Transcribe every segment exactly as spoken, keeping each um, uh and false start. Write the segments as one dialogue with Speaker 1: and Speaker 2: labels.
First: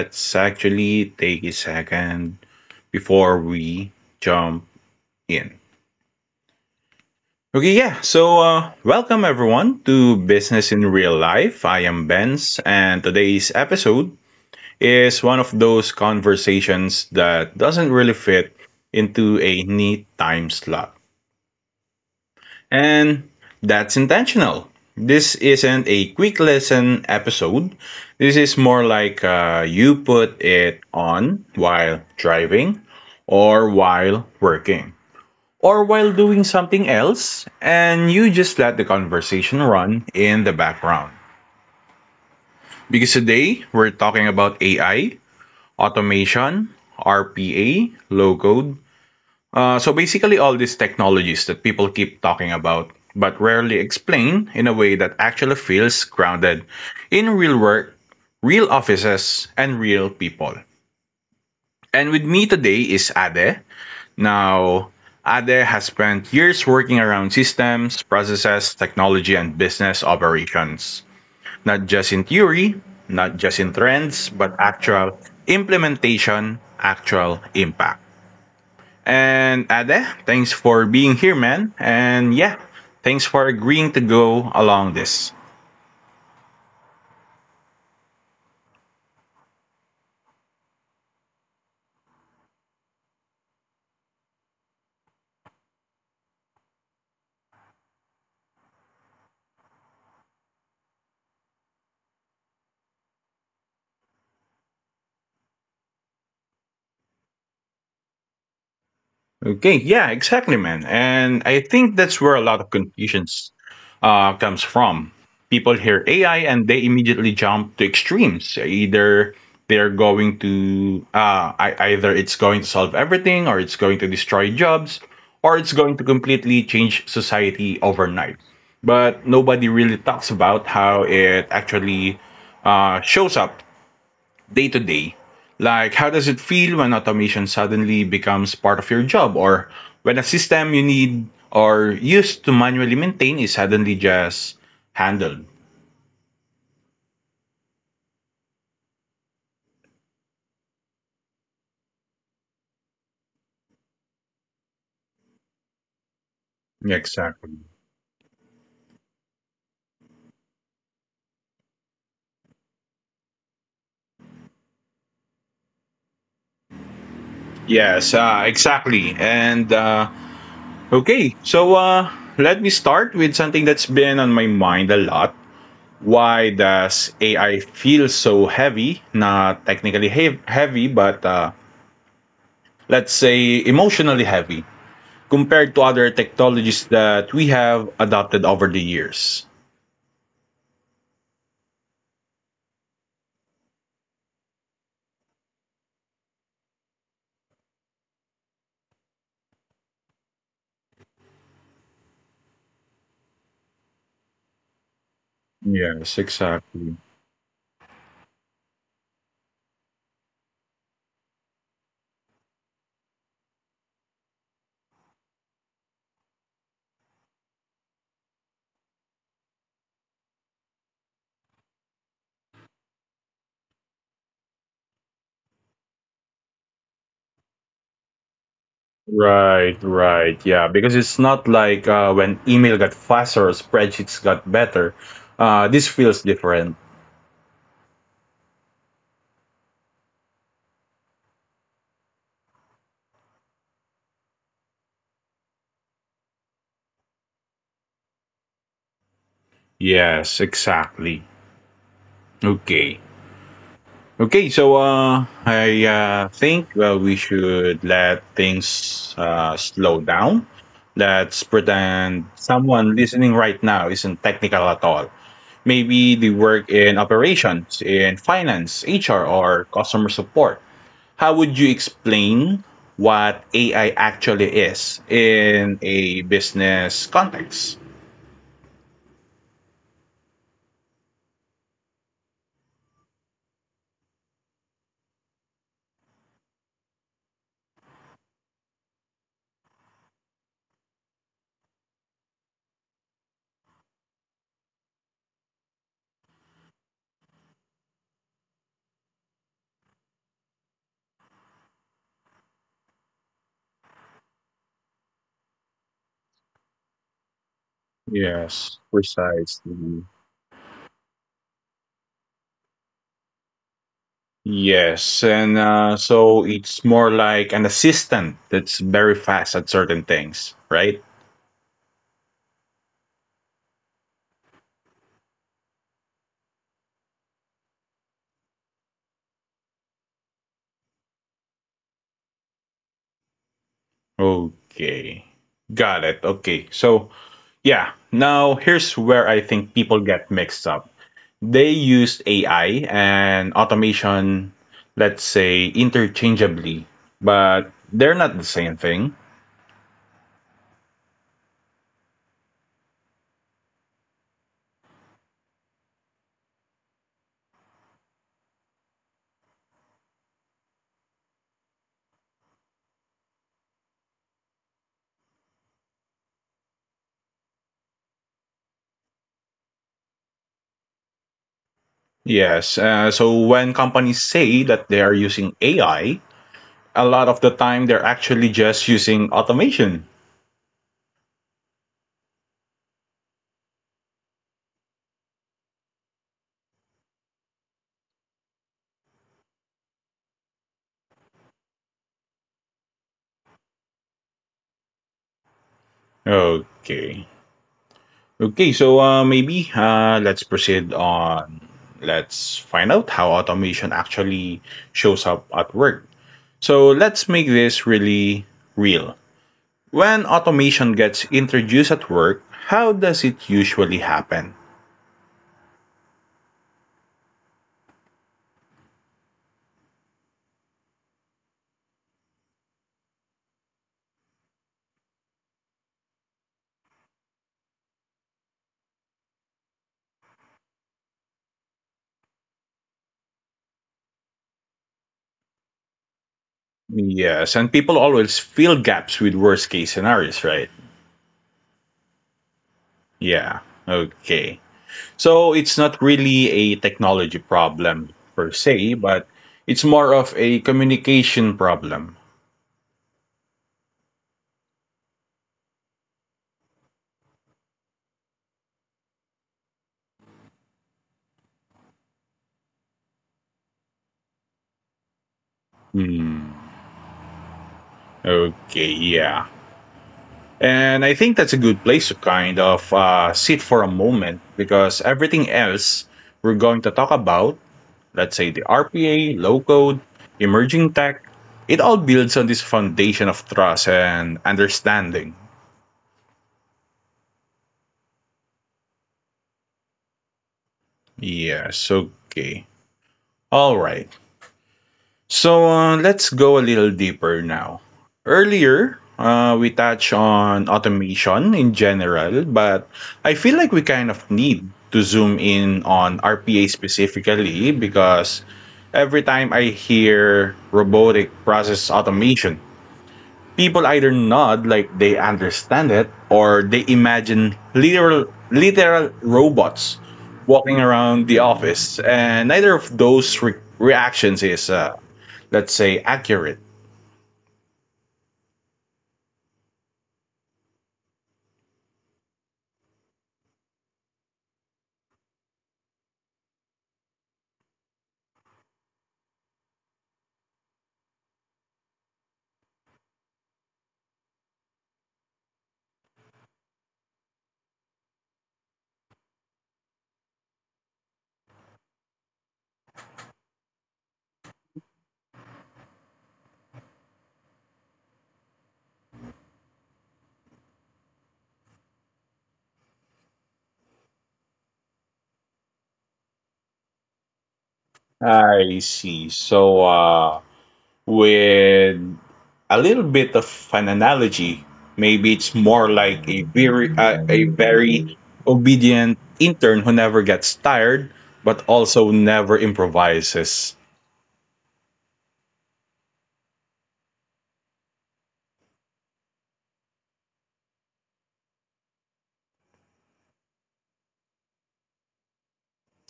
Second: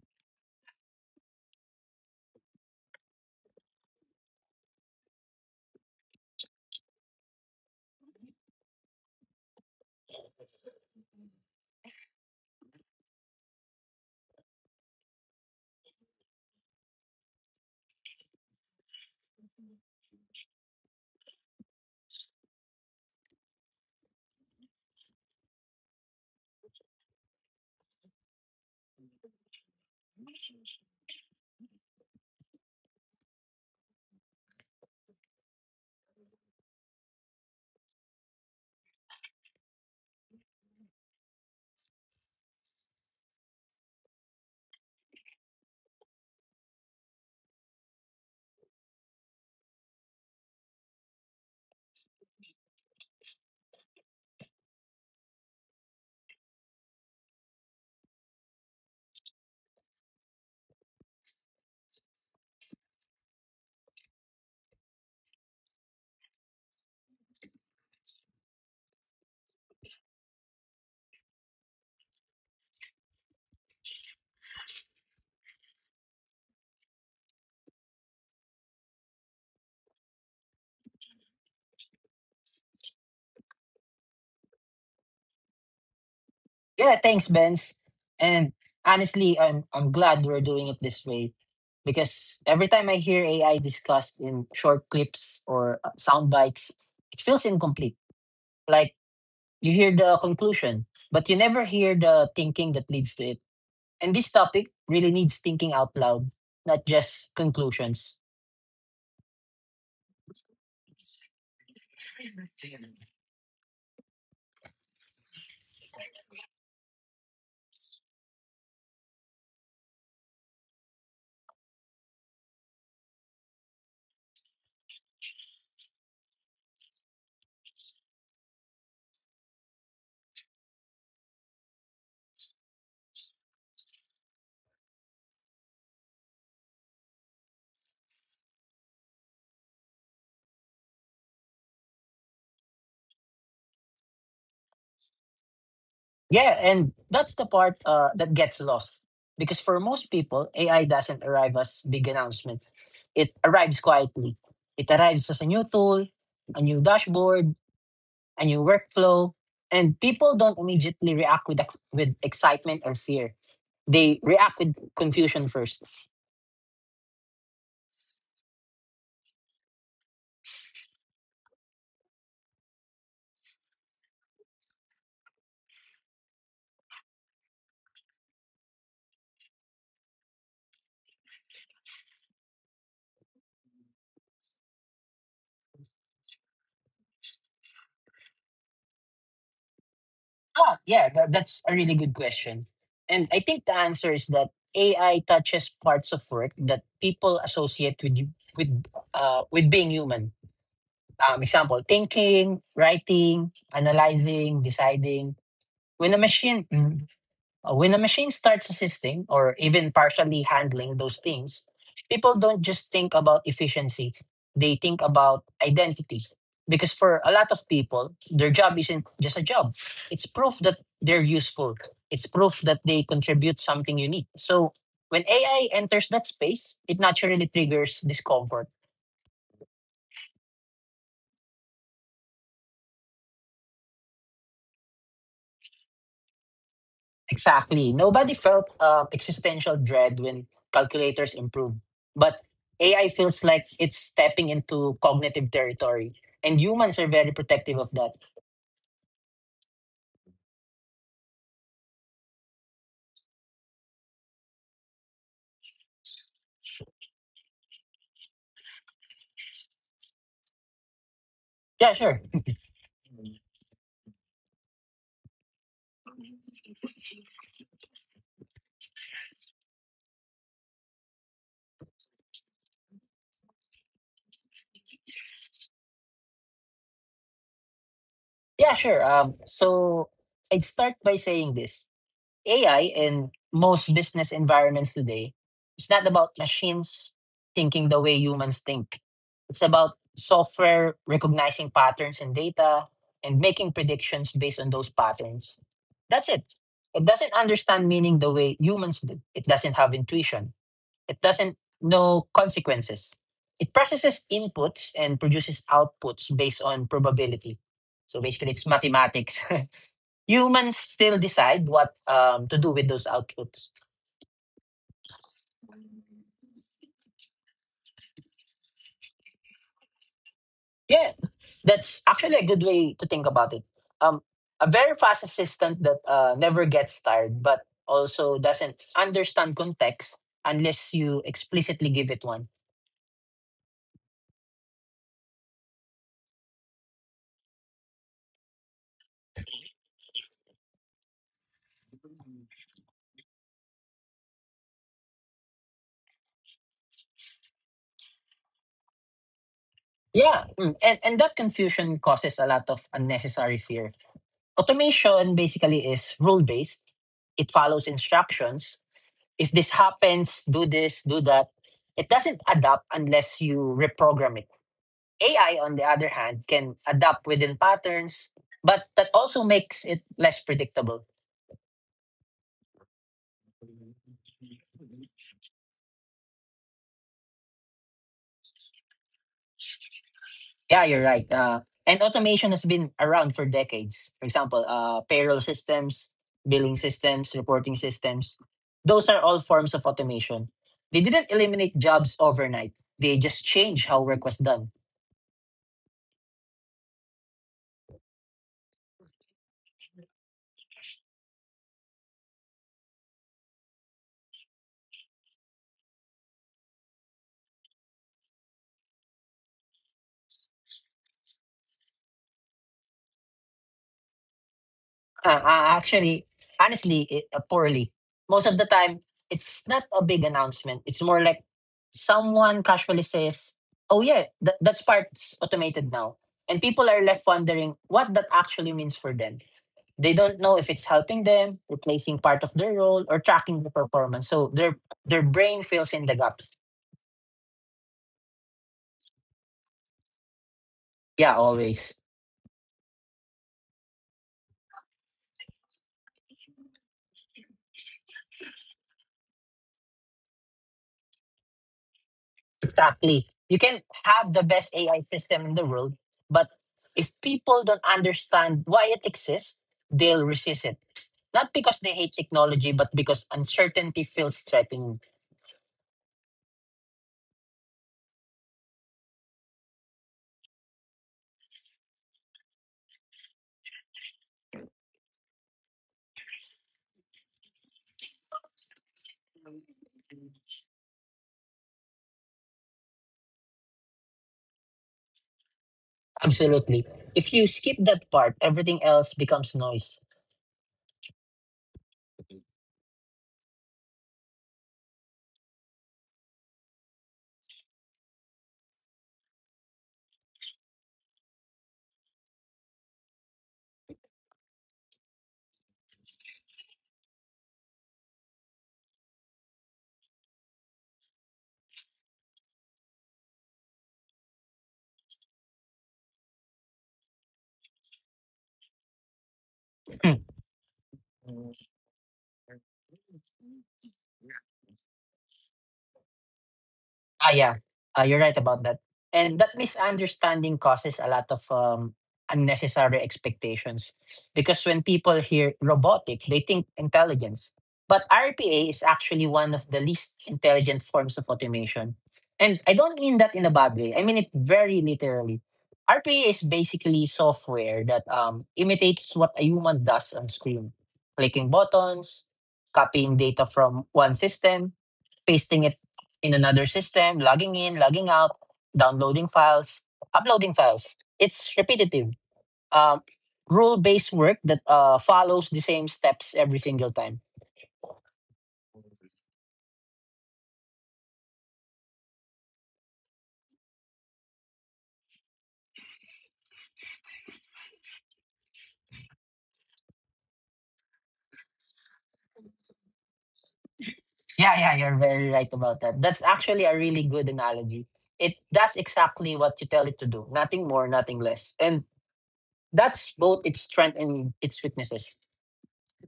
Speaker 1: let's actually take a second before we jump in. Okay, yeah. So uh welcome everyone to Business in Real Life. I am Benz, and today's episode is one of those conversations that doesn't really fit into a neat time slot. And that's intentional. This isn't a quick lesson episode. This is more like uh, you put it on while driving or while working or while doing something else, and you just let the conversation run in the background. Because today we're talking about A I, automation, R P A, low code, uh, so basically, all these technologies that people keep talking about but rarely explain in a way that actually feels grounded in real work, real offices, and real people. And with me today is Ade. Now, Ade has spent years working around systems, processes, technology, and business operations, not just in theory, not just in trends, but actual implementation, actual impact. And Ade, thanks for being here, man. And yeah, thanks for agreeing to go along this.
Speaker 2: Yeah, thanks, Benz. And honestly, I'm I'm glad we're doing it this way because every time I hear A I discussed in short clips or uh, sound bites, it feels incomplete. Like you hear the conclusion, but you never hear the thinking that leads to it. And this topic really needs thinking out loud, not just conclusions.
Speaker 1: Okay, yeah, exactly, man. And I think that's where a lot of confusions uh, comes from. People hear A I and they immediately jump to extremes. Either they're going to uh, I, either it's going to solve everything, or it's going to destroy jobs, or it's going to completely change society overnight. But nobody really talks about how it actually uh, shows up day to day. Like, how does it feel when automation suddenly becomes part of your job, or when a system you need or used to manually maintain is suddenly just handled?
Speaker 2: Yeah, and that's the part uh, that gets lost. Because for most people, A I doesn't arrive as big announcement. It arrives quietly. It arrives as a new tool, a new dashboard,
Speaker 1: Exactly.
Speaker 2: a new workflow, and people don't immediately react with ex- with excitement or fear. They react with confusion first.
Speaker 1: Yes, uh, exactly. And uh, okay, so uh, Let me start with something that's been on my mind a lot. Why does A I feel so heavy? Not technically he- heavy, but uh, let's say emotionally heavy, compared to other technologies that we have adopted over the years.
Speaker 2: Ah, yeah, tha- that's a really good question. And I think the answer is that A I touches parts of work that people associate with you- with uh, with being human. Um, example, thinking, writing, analyzing, deciding. When
Speaker 1: Yes,
Speaker 2: a machine,
Speaker 1: exactly.
Speaker 2: mm, uh, when a machine starts assisting or even partially handling those things, people don't just think about efficiency. They think about identity. Because for a lot of people, their job isn't just a job. It's proof that they're useful. It's proof that they contribute something unique. So when A I enters that space, it naturally triggers discomfort.
Speaker 1: Right, right. Yeah, because it's not like uh, when email got faster or spreadsheets got better. Uh, this feels different.
Speaker 2: Exactly. Nobody felt um, existential dread when calculators improved. But A I feels like it's stepping into cognitive territory, and humans are very protective of that.
Speaker 1: Yes, exactly. Okay. Okay, so uh, I uh, think uh, we should let things uh, slow down. Let's
Speaker 2: Yeah, sure.
Speaker 1: pretend someone listening right now isn't technical at all. Maybe they work in operations, in finance, H R, or customer support. How would you explain what A I actually is in a business context?
Speaker 2: Yeah, sure. Um, so I'd start by saying this. A I in most business environments today is not about machines thinking the way humans think. It's about software recognizing patterns in data and making predictions based on those patterns. That's it. It doesn't understand meaning the way humans do. It doesn't have intuition. It doesn't know consequences. It processes inputs and produces outputs based on probability. So basically, it's
Speaker 1: Yes,
Speaker 2: mathematics.
Speaker 1: precisely.
Speaker 2: Humans still decide what um, to do with those outputs.
Speaker 1: Yes, and uh, so it's more like an assistant that's very fast at certain things, right?
Speaker 2: Yeah, that's actually a good way to think about it. Um, a very fast assistant that uh, never gets tired, but also doesn't understand context unless you explicitly give it one.
Speaker 1: Okay, got it. Okay, so Yeah. Now, here's where I think people get mixed up. They use A I and automation, let's say, interchangeably, but they're not the same thing.
Speaker 2: Yeah, mm, and and that confusion causes a lot of unnecessary fear. Automation basically is rule based. It follows instructions, if this happens, do this, do that. It doesn't adapt unless you reprogram it. A I, on the other hand, can adapt within patterns, but that also makes it less predictable.
Speaker 1: Yes. Uh, so when companies say that they are using A I, a lot of the time they're actually just using automation.
Speaker 2: Yeah, you're right. Uh, and automation has been around for decades. For example, uh, payroll systems, billing systems, reporting systems. Those are all forms of automation. They didn't eliminate jobs overnight. They just changed how work was done.
Speaker 1: Okay. Okay. So uh, maybe uh, Let's proceed on. Let's find out how automation actually shows up at work. So let's make this really real. When automation gets introduced at work, how does it usually happen?
Speaker 2: Uh, uh, actually, Honestly, it, uh, poorly. Most of the time, it's not a big announcement. It's more like someone casually says, "Oh yeah, that that's part's automated now," and people are left wondering what that actually means for them. They don't know if it's helping them, replacing part of their role, or tracking the performance. So their their brain fills in the gaps.
Speaker 1: Yes, and people always fill gaps with worst case scenarios, right?
Speaker 2: Yeah, always.
Speaker 1: Yeah, okay. So it's not really a technology problem per se, but it's more of a communication problem.
Speaker 2: Exactly. You can have the best A I system in the world, but if people don't understand why it exists, they'll resist it. Not because they hate technology, but because uncertainty feels threatening.
Speaker 1: Hmm, okay, yeah. And I think that's a good place to kind of uh, sit for a moment, because everything else we're going to talk about, let's say the R P A, low code, emerging tech, it all builds on this foundation of trust and understanding.
Speaker 2: Absolutely. If you skip that part, everything else becomes noise.
Speaker 1: Yes, okay. All right. So uh, let's go a little deeper now. Earlier, uh, we touched on automation in general, but I feel like we kind of need to zoom in on R P A specifically, because every time I hear robotic process automation, people either nod like they understand it or they imagine literal literal robots
Speaker 2: Hmm.
Speaker 1: walking around the office, and neither of those re- reactions is, uh, let's say, accurate.
Speaker 2: Ah, yeah. Uh, you're right about that. And that misunderstanding causes a lot of um, unnecessary expectations because when people hear robotic, they think intelligence. But R P A is actually one of the least intelligent forms of automation. And I don't mean that in a bad way. I mean it very literally. R P A is basically software that um, imitates what a human does on screen, clicking buttons, copying data from one system, pasting it in another system, logging in, logging out, downloading files, uploading files. It's repetitive, um, rule based work that uh, follows the same steps every single time.
Speaker 1: I see. So, uh, with a little bit of an analogy, maybe it's more like a very uh, a very obedient intern who never gets tired but also never improvises.
Speaker 2: Yeah, yeah, you're very right about that. That's actually a really good analogy. It does exactly what you tell it to do, nothing more, nothing less. And that's both its strength and its weaknesses.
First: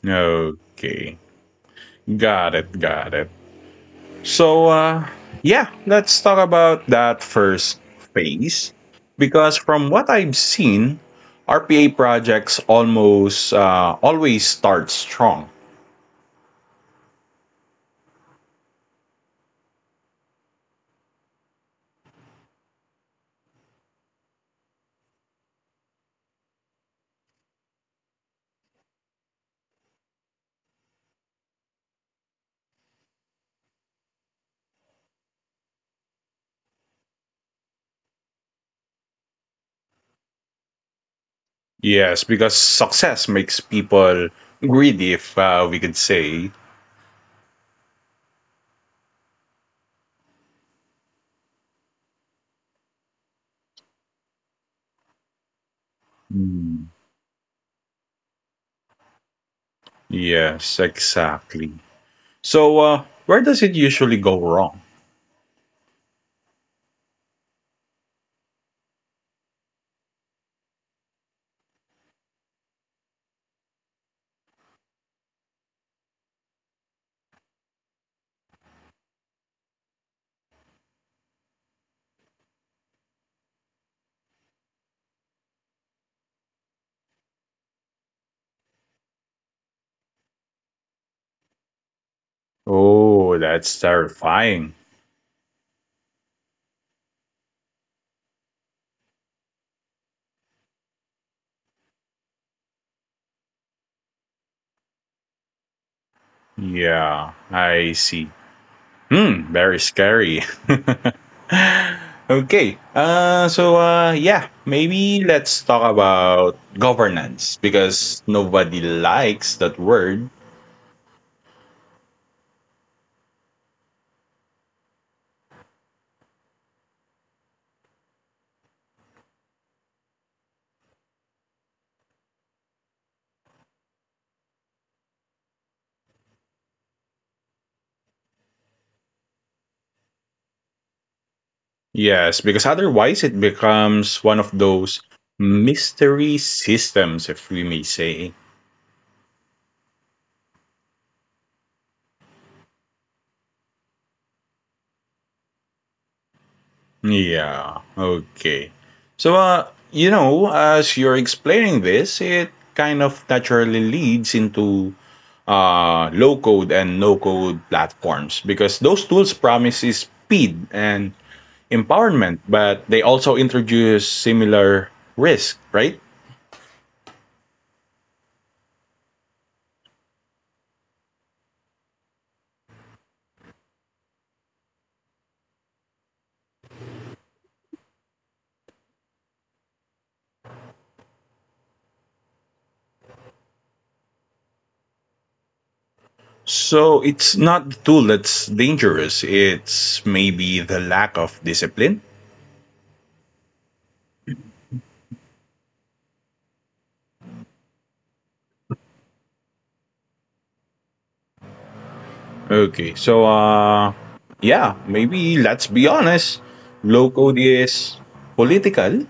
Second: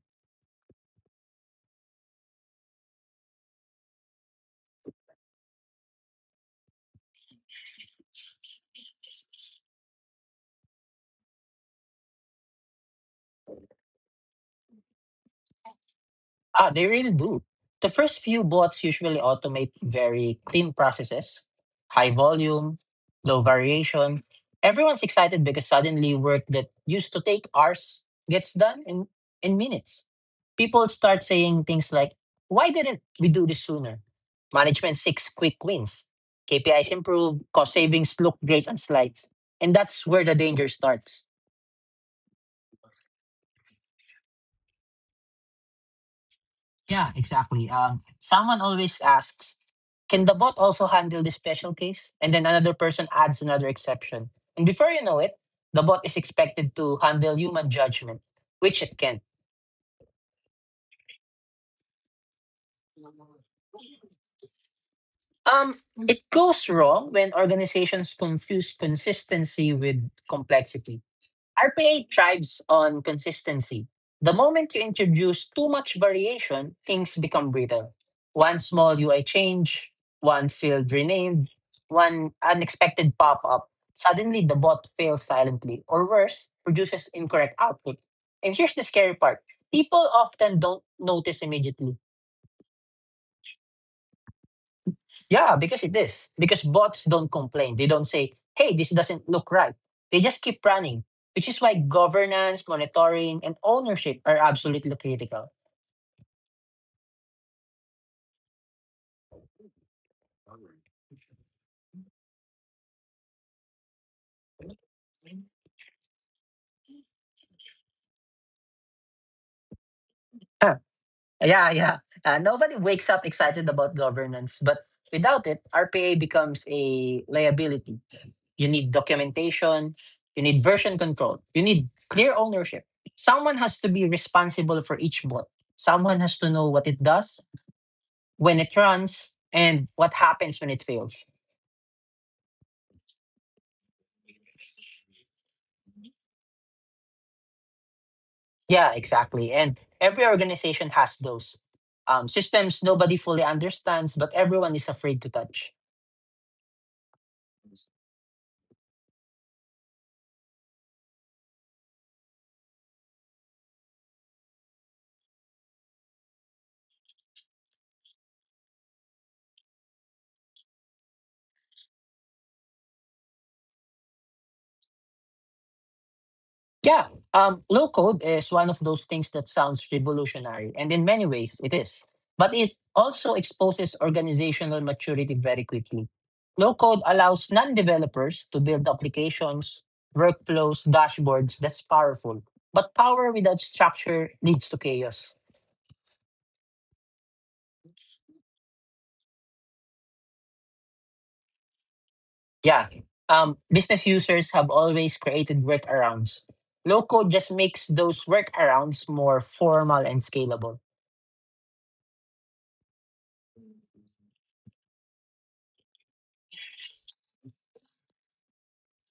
Speaker 1: Okay. Got it, got it. So, uh, yeah, let's talk about that first phase. Because from what I've seen, R P A projects almost uh, always start strong.
Speaker 2: Ah, they really do. The first few bots usually automate very clean processes, high volume, low variation. Everyone's excited because suddenly work that used to take hours gets done in, in minutes. People start saying things like, why didn't we do this sooner? Management seeks quick wins. K P Is improve, cost savings look great on slides. And that's where the danger starts.
Speaker 1: Yes, because success makes people greedy, if uh, we could say.
Speaker 2: Yeah, exactly. Um, someone always asks, can the bot also handle this special case? And then another person adds another exception. And before you know it, the bot is expected
Speaker 1: Mm.
Speaker 2: to handle human judgment, which it can't.
Speaker 1: Yes, exactly. So, uh, where does it usually go wrong?
Speaker 2: Um, it goes wrong when organizations confuse consistency with complexity. R P A thrives on consistency. The moment you introduce too much variation, things become brittle. One small U I change, one field renamed, one unexpected pop up. Suddenly, the bot fails silently, or worse, produces incorrect output. And here's the scary part people often don't notice immediately.
Speaker 1: Oh, that's terrifying.
Speaker 2: Yeah, because it is. Because bots don't complain. They don't say, hey, this doesn't look right. They just keep running, which is why governance, monitoring, and ownership are absolutely critical.
Speaker 1: Yeah, I see. Hmm, very scary. Okay. Uh, so uh, yeah, maybe let's talk about governance, because nobody likes that word.
Speaker 2: Huh. yeah, yeah. Uh, nobody wakes up excited about governance, but without it, R P A becomes a liability. You need documentation, you need version control, you need clear ownership. Someone has to be responsible for each bot, someone has to know what it does, when it runs, and what happens when it fails.
Speaker 1: Yes, because otherwise it becomes one of those mystery systems, if we may say.
Speaker 2: Yeah, exactly. And every organization has those um, systems nobody fully understands, but everyone is afraid to touch.
Speaker 1: Yeah. Okay. So uh, you know, as you're explaining this, it kind of naturally leads into uh, low code and no code platforms, because those tools promise is speed and empowerment, but they also introduce similar risk, right?
Speaker 2: Yeah, um, low code is one of those things that sounds revolutionary, and in many ways it is. But it also exposes organizational maturity very quickly. Low code allows non developers to build applications, workflows, dashboards that's powerful. But power without structure leads to chaos.
Speaker 1: So it's not the tool that's dangerous. It's maybe the lack of discipline.
Speaker 2: Yeah. Um, business users have always created workarounds. Low code just makes those workarounds more formal and scalable.
Speaker 1: Okay, so uh, yeah, maybe let's be honest. Low code is political.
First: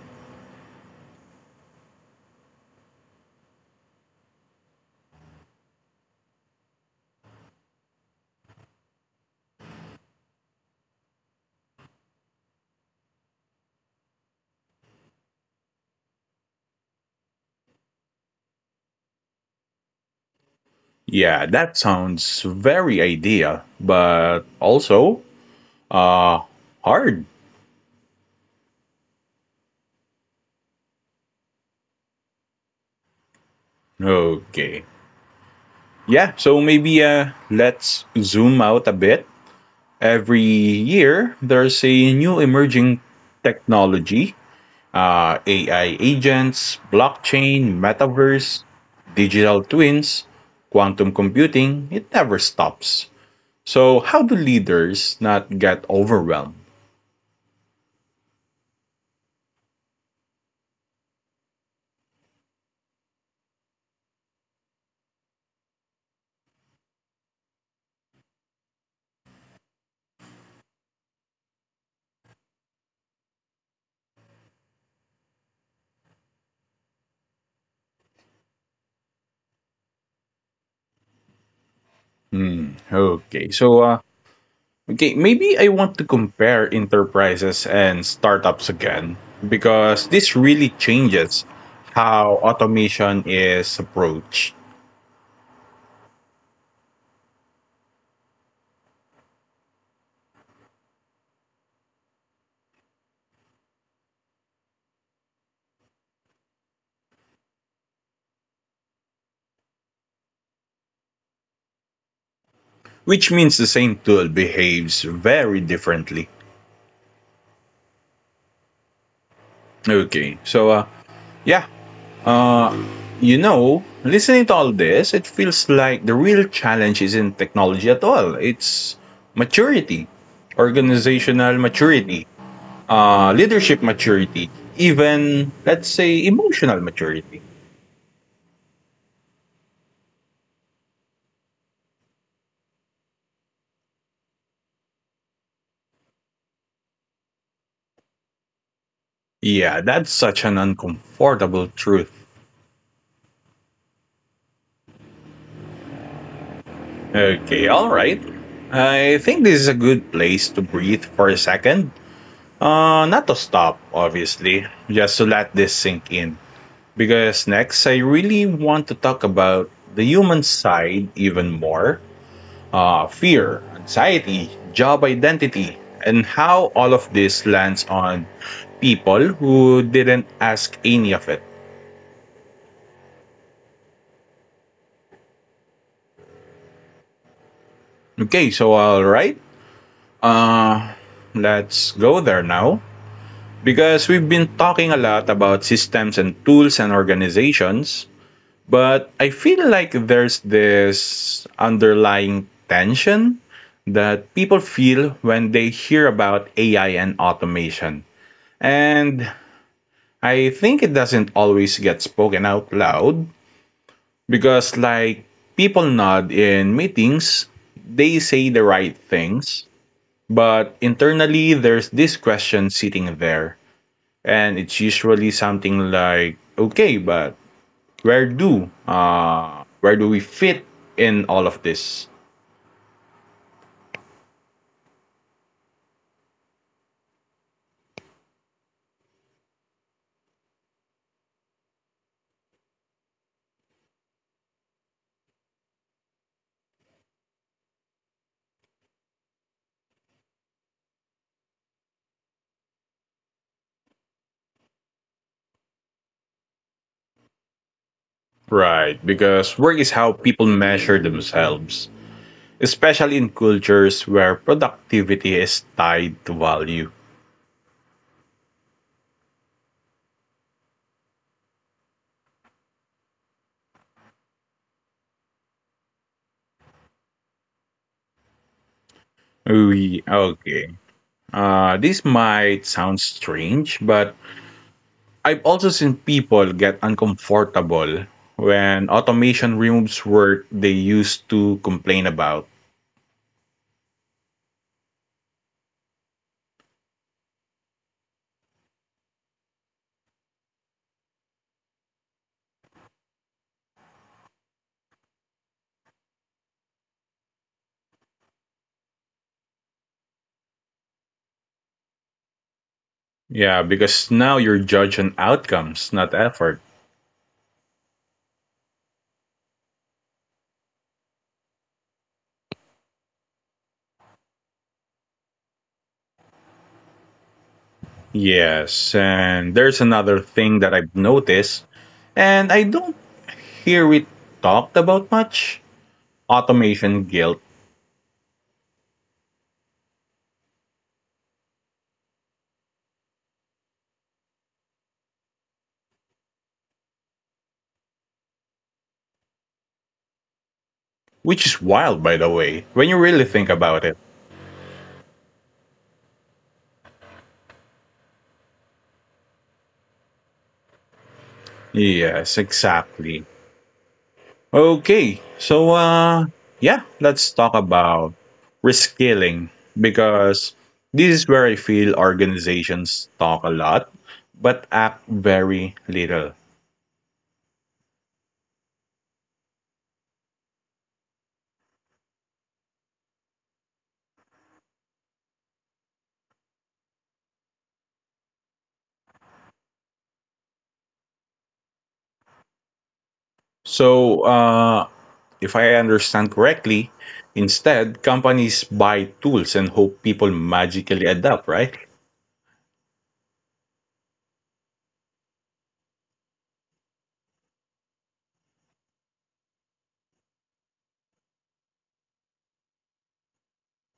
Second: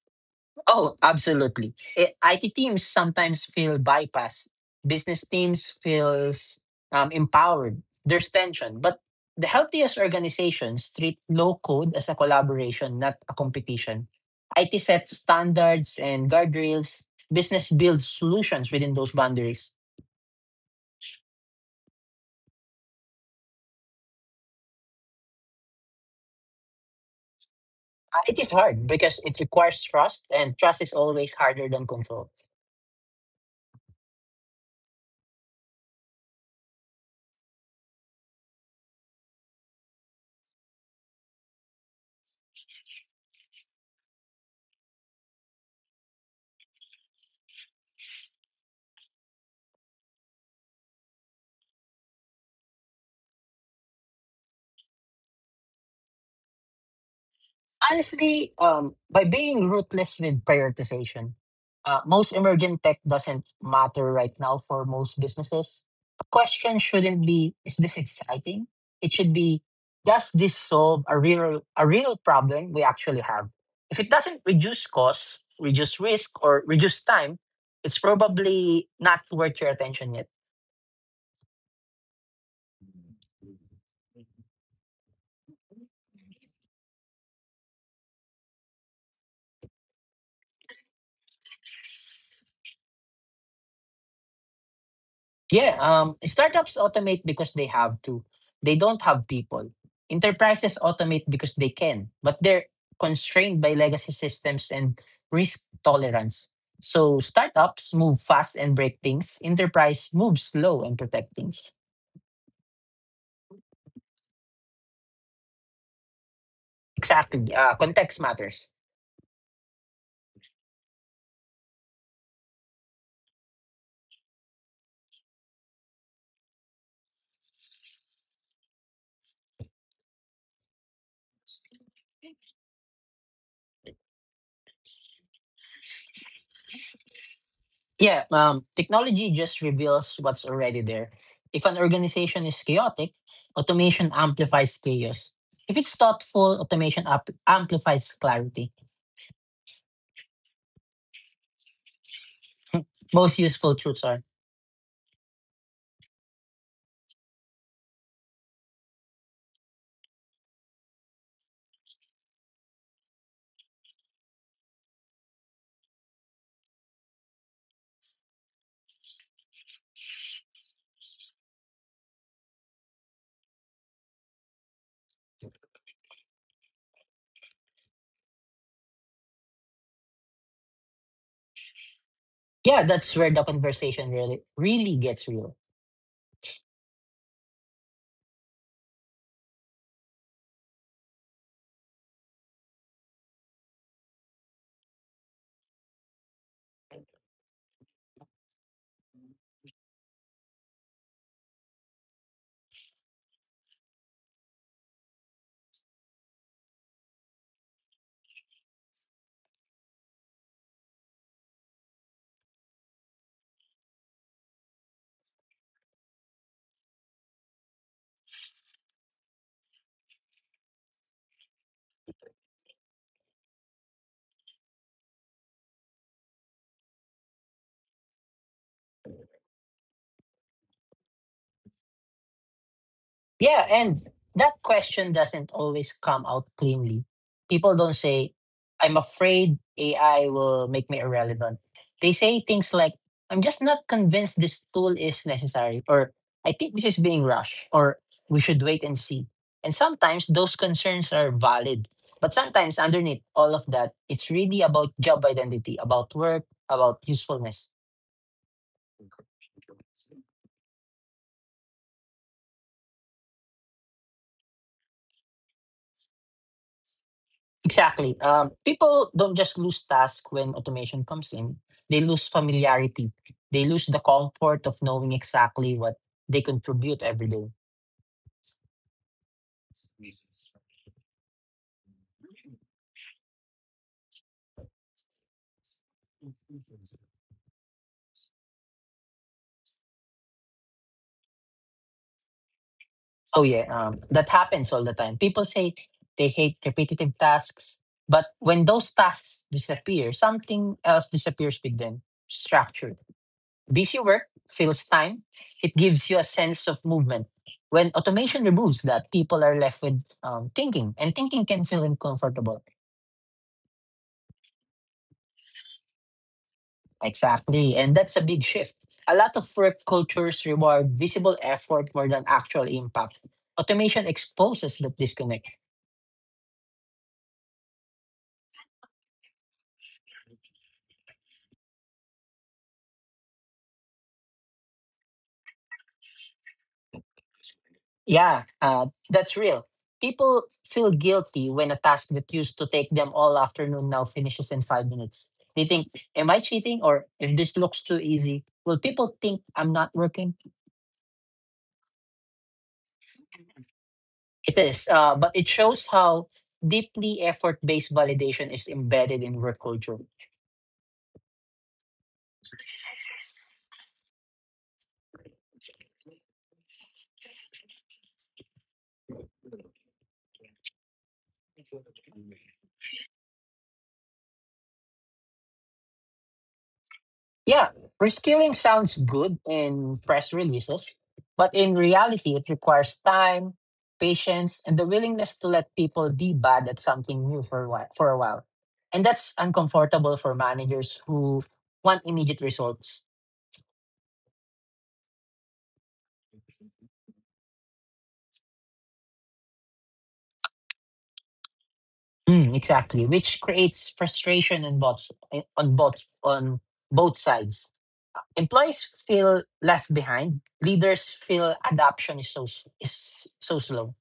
Speaker 2: Oh, absolutely. I- IT teams sometimes feel bypassed. Business teams feels um, empowered. There's tension, but the healthiest organizations treat low code as a collaboration, not a competition. I T sets standards and guardrails. Business builds solutions within those boundaries.
Speaker 1: Yeah, that sounds very ideal, but also uh, hard.
Speaker 2: Uh, It is hard because it requires trust, and trust is always harder than control.
Speaker 1: Okay. Yeah, so maybe uh, let's zoom out a bit. Every year, there's a new emerging technology, uh, A I agents, blockchain, metaverse, digital twins, quantum computing. It never stops. So, how do leaders not get overwhelmed?
Speaker 2: Honestly, um, by being ruthless with prioritization, uh, most emergent tech doesn't matter right now for most businesses. The question shouldn't be, is this exciting? It should be, does this solve a real, a real problem we actually have? If it doesn't reduce costs, reduce risk, or reduce time, it's probably not worth your attention yet.
Speaker 1: Hmm, okay, so uh, okay, maybe I want to compare enterprises and startups again, because this really changes how automation is approached.
Speaker 2: Yeah, um, startups automate because they have to. They don't have people. Enterprises automate because they can, but they're constrained by legacy systems and risk tolerance. So startups move fast and break things. Enterprise moves slow and protect things.
Speaker 1: Which means the same tool behaves very differently.
Speaker 2: Exactly. Uh, context matters.
Speaker 1: Okay, so uh, yeah, you know, listening to all this, it feels like the real challenge isn't technology at all. It's maturity, organizational maturity, uh, leadership maturity, even, let's say, emotional maturity.
Speaker 2: Yeah, um, technology just reveals what's already there. If an organization is chaotic, automation amplifies chaos. If it's thoughtful, automation up- amplifies clarity.
Speaker 1: Yeah, that's such an uncomfortable truth.
Speaker 2: Most useful truths are.
Speaker 1: Okay, all right. I think this is a good place to breathe for a second. Uh, not to stop, obviously, just to let this sink in. Because next, I really want to talk about the human side even more, uh, fear, anxiety, job identity, and how all of this lands on people who didn't ask any of it.
Speaker 2: Yeah, that's where the conversation really really gets real.
Speaker 1: Okay, so all right, uh, let's go there now. Because we've been talking a lot about systems and tools and organizations, but I feel like there's this underlying tension that people feel when they hear about A I and automation. And I think it doesn't always get spoken out loud because, like, people nod in meetings, they say the right things, but internally there's this question sitting there. And it's usually something like, okay, but where do uh where do we fit in all of this?
Speaker 2: Yeah, and that question doesn't always come out cleanly. People don't say, I'm afraid A I will make me irrelevant. They say things like, I'm just not convinced this tool is necessary, or I think this is being rushed, or we should wait and see. And sometimes those concerns are valid. But sometimes underneath all of that, it's really about job identity, about work, about usefulness.
Speaker 1: Right, because work is how people measure themselves, especially in cultures where productivity is tied to value.
Speaker 2: Exactly. Um, people don't just lose task when automation comes in. They lose familiarity. They lose the comfort of knowing exactly what they contribute every day.
Speaker 1: We, okay. Uh, this might sound strange, but I've also seen people get uncomfortable when automation removes work they used to complain about.
Speaker 2: Oh yeah, um, that happens all the time. People say they hate repetitive tasks, but when those tasks disappear, something else disappears with them. Structure. Busy work fills time. It gives you a sense of movement. When automation removes that, people are left with um, thinking, and thinking can feel uncomfortable.
Speaker 1: Yeah, because now you're judging outcomes, not effort.
Speaker 2: Exactly. And that's a big shift. A lot of work cultures reward visible effort more than actual impact. Automation exposes that disconnect.
Speaker 1: Yes, and there's another thing that I've noticed, and I don't hear it talked about much, automation guilt,
Speaker 2: Yeah, uh, that's real. People feel guilty when a task that used to take them all afternoon now finishes in five minutes. They think, "Am I cheating?" Or if this looks too easy, will people think I'm not working?
Speaker 1: which is wild, by the way, when you really think about it.
Speaker 2: It is, uh, but it shows how deeply effort-based validation is embedded in work culture.
Speaker 1: Yes, exactly. Okay, so, uh, yeah, let's talk about reskilling, because this is where I feel organizations talk a lot but act very little.
Speaker 2: Yeah, reskilling sounds good in press releases, but in reality, it requires time, patience, and the willingness to let people be bad at something new for a while. For a while. And that's uncomfortable for managers who want immediate results.
Speaker 1: So, uh, if I understand correctly, instead, companies buy tools and hope people magically adapt, right?
Speaker 2: Mm, exactly, which creates frustration on both on both on both sides. Employees feel left behind. Leaders feel adoption is so s- is so slow.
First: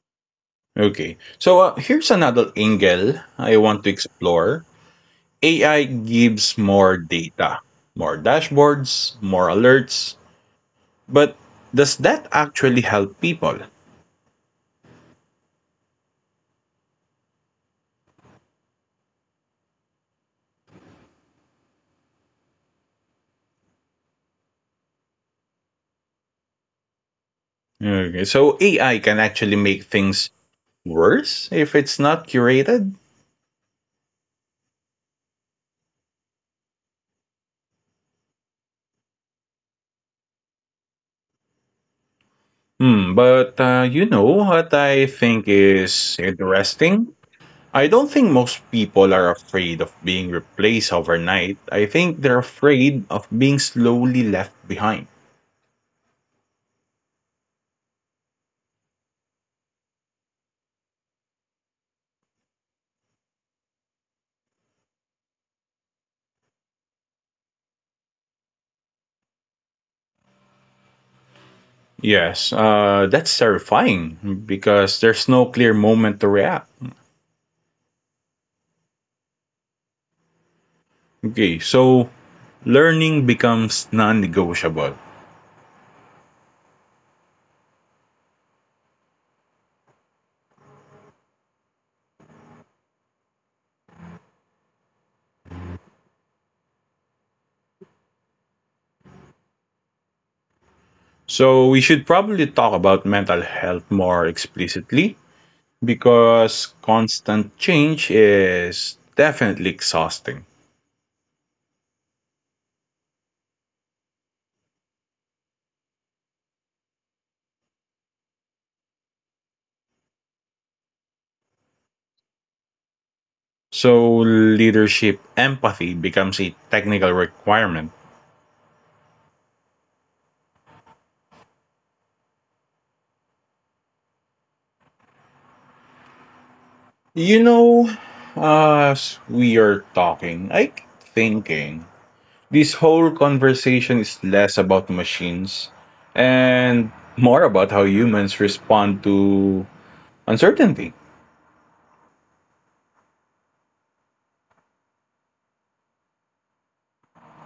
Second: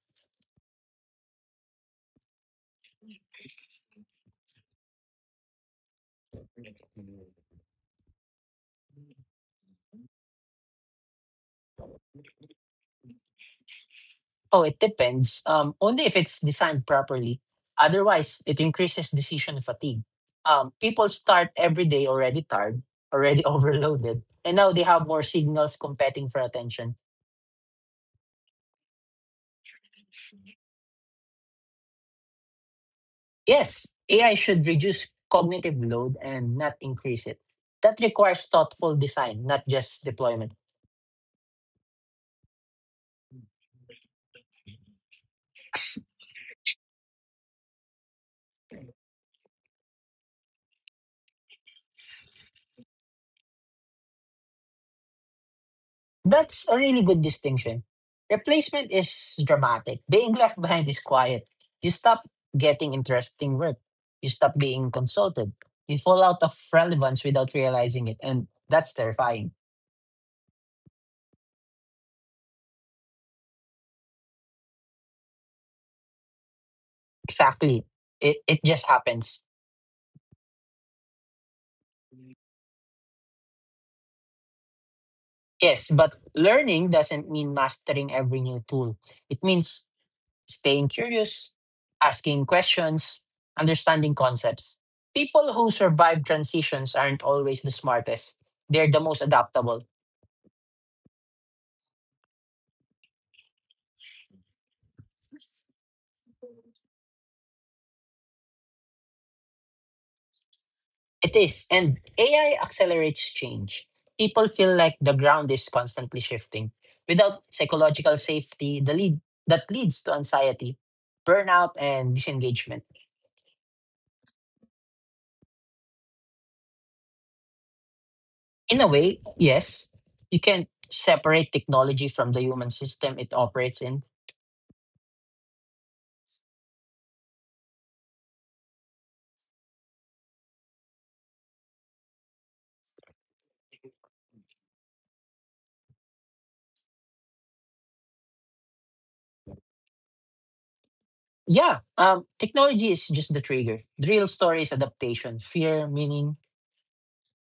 Speaker 1: Okay. So uh, here's another angle I want to explore. A I gives more data, more dashboards, more alerts, but does that actually help people?
Speaker 2: Oh, it depends. Um, only if it's designed properly. Otherwise, it increases decision fatigue. Um, people start every day already tired, already overloaded, and now they have more signals competing for attention.
Speaker 1: Okay. So A I can actually make things worse if it's not curated?
Speaker 2: Yes, A I should reduce cognitive load and not increase it. That requires thoughtful design, not just deployment.
Speaker 1: Hmm, but uh, you know what I think is interesting? I don't think most people are afraid of being replaced overnight. I think they're afraid of being slowly left behind.
Speaker 2: That's a really good distinction. Replacement is dramatic. Being left behind is quiet. You stop getting interesting work. You stop being consulted. You fall out of relevance without realizing it. And that's terrifying.
Speaker 1: Yes, uh, that's terrifying because there's no clear moment to react.
Speaker 2: Exactly. It, it just happens.
Speaker 1: Okay, so learning becomes non negotiable.
Speaker 2: Yes, but learning doesn't mean mastering every new tool. It means staying curious, asking questions, understanding concepts. People who survive transitions aren't always the smartest, they're the most adaptable.
Speaker 1: So we should probably talk about mental health more explicitly, because constant change is definitely exhausting.
Speaker 2: It is. And A I accelerates change. People feel like the ground is constantly shifting. Without psychological safety, the lead that leads to anxiety, burnout, and disengagement.
Speaker 1: So leadership empathy becomes a technical requirement.
Speaker 2: In a way, yes, you can separate technology from the human system it operates in.
Speaker 1: You know, as we are talking, I keep thinking this whole conversation is less about machines and more about how humans respond to uncertainty,
Speaker 2: Yeah, um, technology is just the trigger. The real story is adaptation, fear, meaning.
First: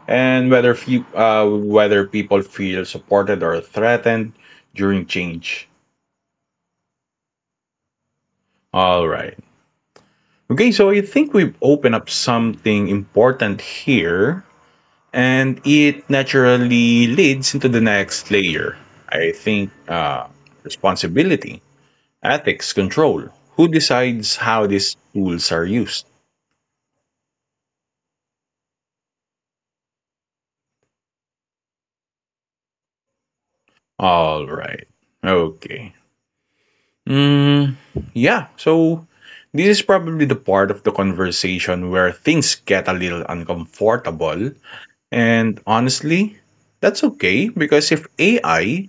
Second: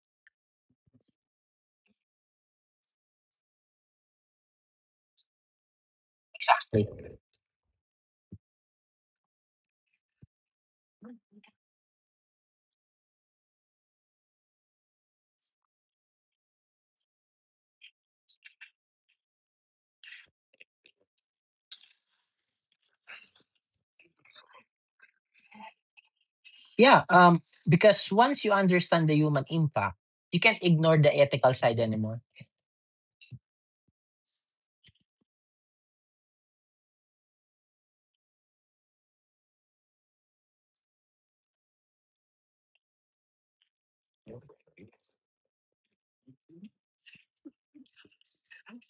Speaker 1: and whether few, uh, whether people feel supported or threatened during change.
Speaker 2: Exactly.
Speaker 1: All right. Okay, so I think we've opened up something important here, and it naturally leads into the next layer. I think uh, responsibility, ethics, control. Who decides how these tools are used?
Speaker 2: Yeah, um, because once you understand the human impact, you can't ignore the ethical side anymore.
Speaker 1: All right. Okay. Mm, yeah. So this is probably the part of the conversation where things get a little uncomfortable. And honestly, that's okay, because if A I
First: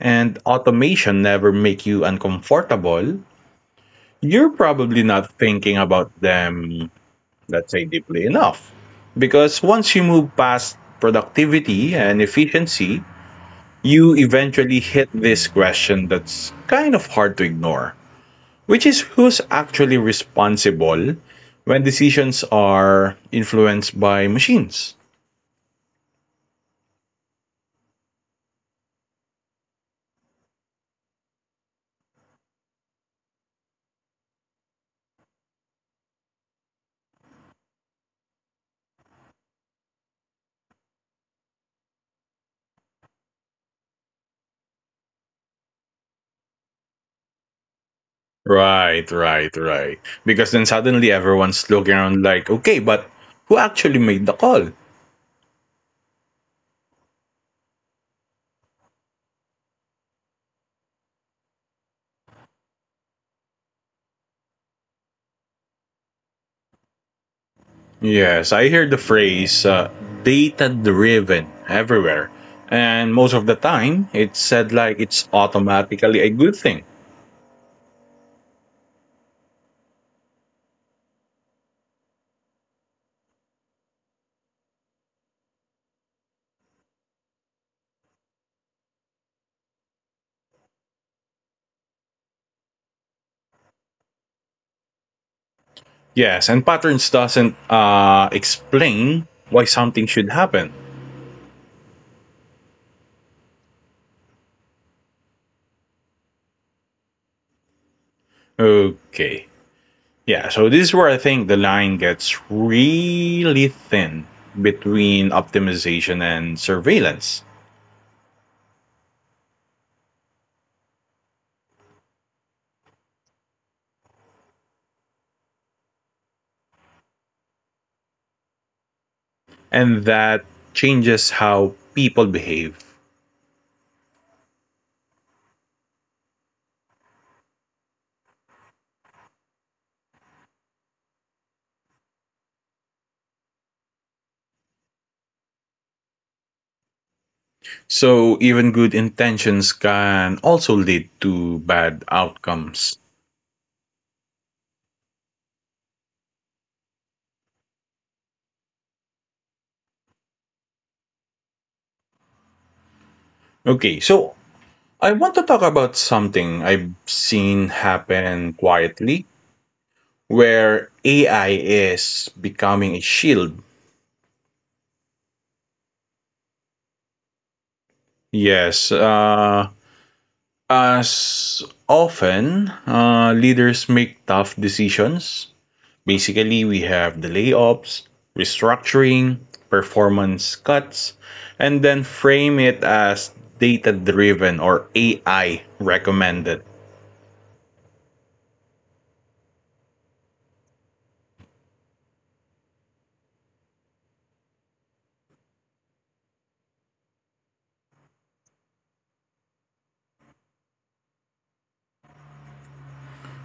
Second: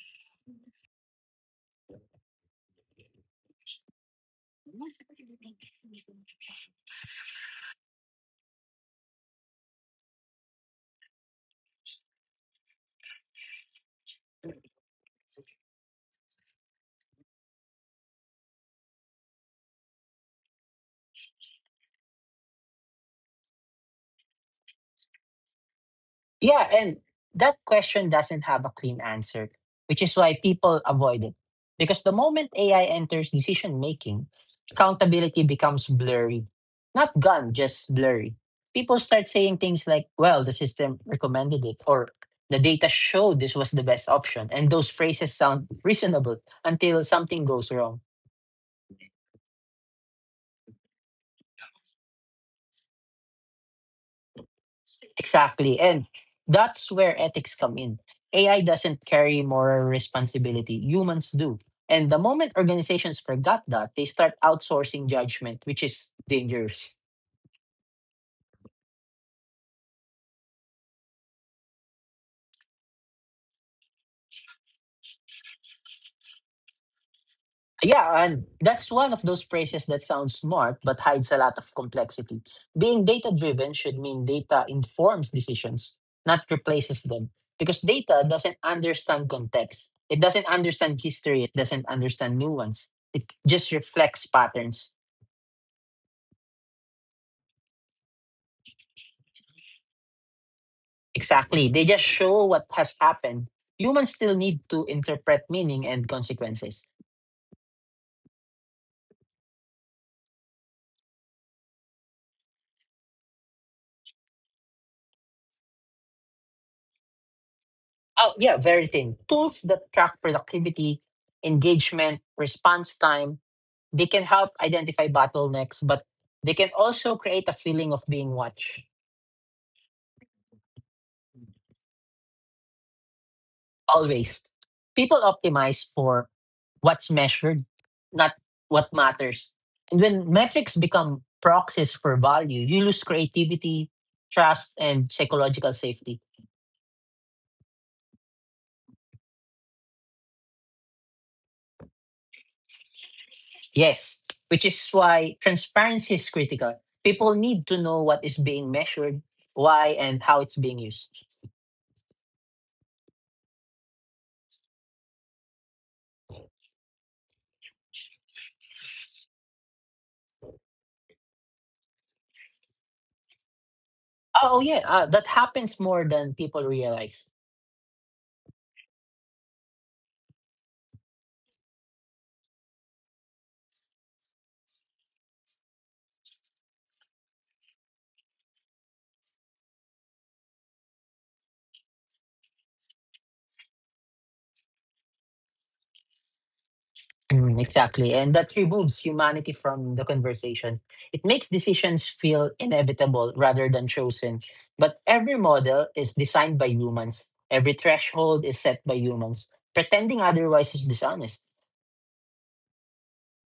Speaker 1: and automation never make you uncomfortable, you're probably not thinking about them, let's say, deeply enough. Because once you move past productivity and efficiency, you eventually hit this question that's kind of hard to ignore, which is who's actually responsible when decisions are influenced by machines?
Speaker 2: Yeah, and that question doesn't have a clean answer, which is why people avoid it. Because the moment A I enters decision making, accountability becomes blurry. Not gone, just blurry. People start saying things like, well, the system recommended it, or the data showed this was the best option. And those phrases sound reasonable until something goes wrong.
Speaker 1: Right, right, right. Because then suddenly everyone's looking around like, okay, but who actually made the call?
Speaker 2: Exactly. And that's where ethics come in. A I doesn't carry moral responsibility, humans do. And the moment organizations forgot that, they start outsourcing judgment, which is dangerous.
Speaker 1: Yes, I hear the phrase uh, data driven everywhere. And most of the time, it's said like it's automatically a good thing.
Speaker 2: Yeah, and that's one of those phrases that sounds smart but hides a lot of complexity. Being data driven should mean data informs decisions, not replaces them. Because data doesn't understand context, it doesn't understand history, it doesn't understand nuance, it just reflects patterns.
Speaker 1: Yes, and patterns doesn't uh, explain why something should happen.
Speaker 2: Exactly. They just show what has happened. Humans still need to interpret meaning and consequences.
Speaker 1: Okay. Yeah, so this is where I think the line gets really thin between optimization and surveillance.
Speaker 2: Oh, yeah, very thin. Tools that track productivity, engagement, response time, they can help identify bottlenecks, but they can also create a feeling of being watched.
Speaker 1: And that changes how people behave.
Speaker 2: Always. People optimize for what's measured, not what matters. And when metrics become proxies for value, you lose creativity, trust, and psychological safety.
Speaker 1: So even good intentions can also lead to bad outcomes.
Speaker 2: Yes, which is why transparency is critical. People need to know what is being measured, why, and how it's being used.
Speaker 1: Okay, so I want to talk about something I've seen happen quietly where A I is becoming a shield.
Speaker 2: Oh, yeah, uh, that happens more than people realize.
Speaker 1: Yes, uh, as often uh, leaders make tough decisions. Basically, we have the layoffs, restructuring, performance cuts, and then frame it as data driven or A I recommended.
Speaker 2: Mm, exactly. And that removes humanity from the conversation. It makes decisions feel inevitable rather than chosen. But every model is designed by humans, every threshold is set by humans. Pretending otherwise is dishonest.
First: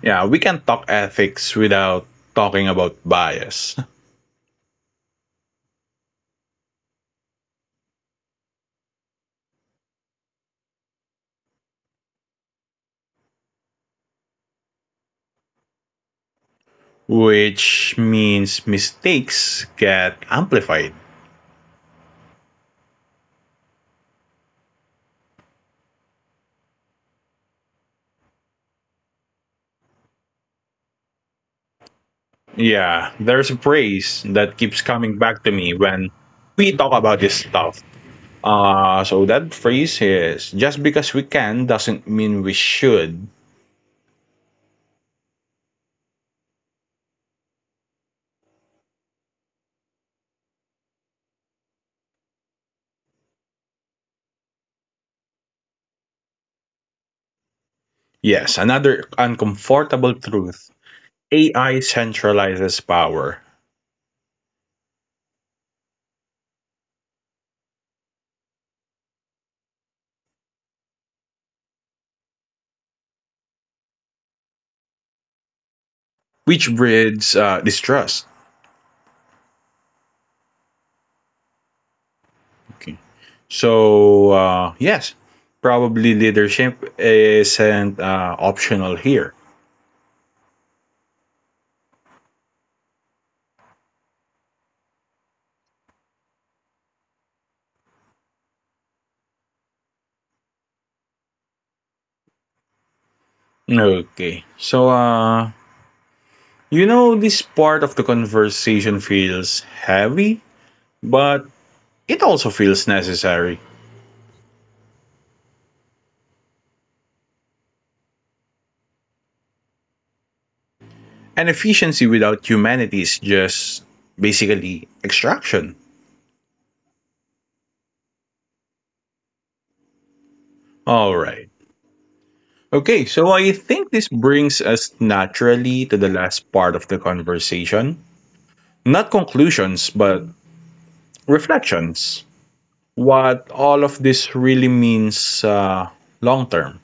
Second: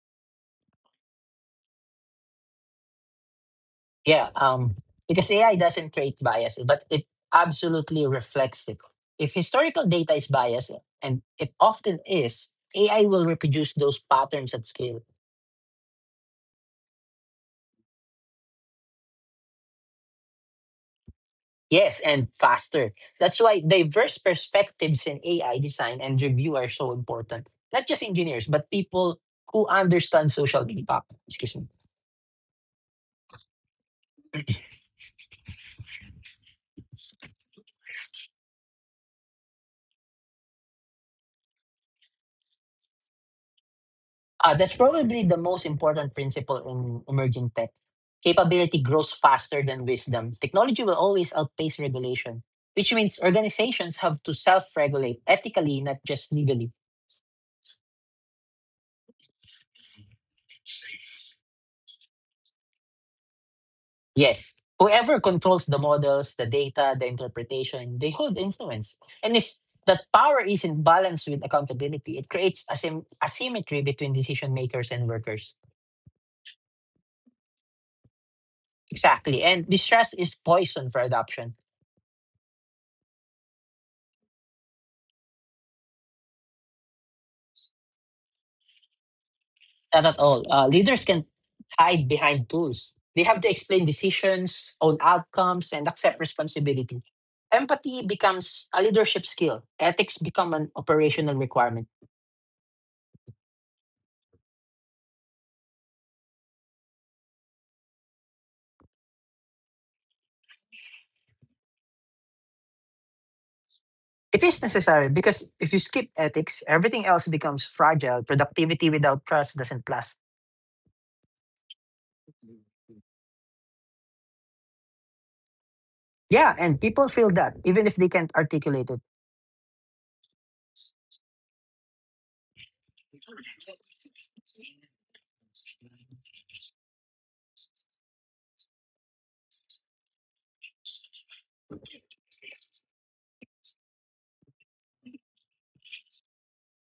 Speaker 1: Yeah, we can talk ethics without talking about bias,
Speaker 2: Yeah, um, because A I doesn't create bias, but it absolutely reflects it. If historical data is biased, and it often is, A I will reproduce those patterns at scale.
Speaker 1: which means mistakes get amplified.
Speaker 2: Yes, and faster. That's why diverse perspectives in A I design and review are so important. Not just engineers, but people who understand social impact. Excuse me.
Speaker 1: Yeah, there's a phrase that keeps coming back to me when we talk about this stuff. Uh, so that phrase is just because we can doesn't mean we should.
Speaker 2: Uh, that's probably the most important principle in emerging tech. Capability grows faster than wisdom. Technology will always outpace regulation, which means organizations have to self regulate ethically, not just legally.
Speaker 1: Yes, another uncomfortable truth: A I centralizes power,
Speaker 2: Yes, whoever controls the models, the data, the interpretation, they hold influence. And if that power isn't balanced with accountability, it creates asymm- asymmetry between decision makers and workers.
Speaker 1: which breeds uh, distrust.
Speaker 2: Exactly. And distrust is poison for adoption.
Speaker 1: Okay. So, uh, yes, probably leadership isn't uh, optional here.
Speaker 2: Not at all. Uh, leaders can hide behind tools. They have to explain decisions, own outcomes, and accept responsibility. Empathy becomes a leadership skill. Ethics become an operational requirement.
Speaker 1: Okay. So, uh, you know, this part of the conversation feels heavy, but it also feels necessary.
Speaker 2: It is necessary because if you skip ethics, everything else becomes fragile. Productivity without trust doesn't last.
Speaker 1: And efficiency without humanity is just basically extraction.
Speaker 2: Yeah, and people feel that even if they can't articulate it.
Speaker 1: All right. Okay, so I think this brings us naturally to the last part of the conversation. Not conclusions, but reflections. What all of this really means uh, long term.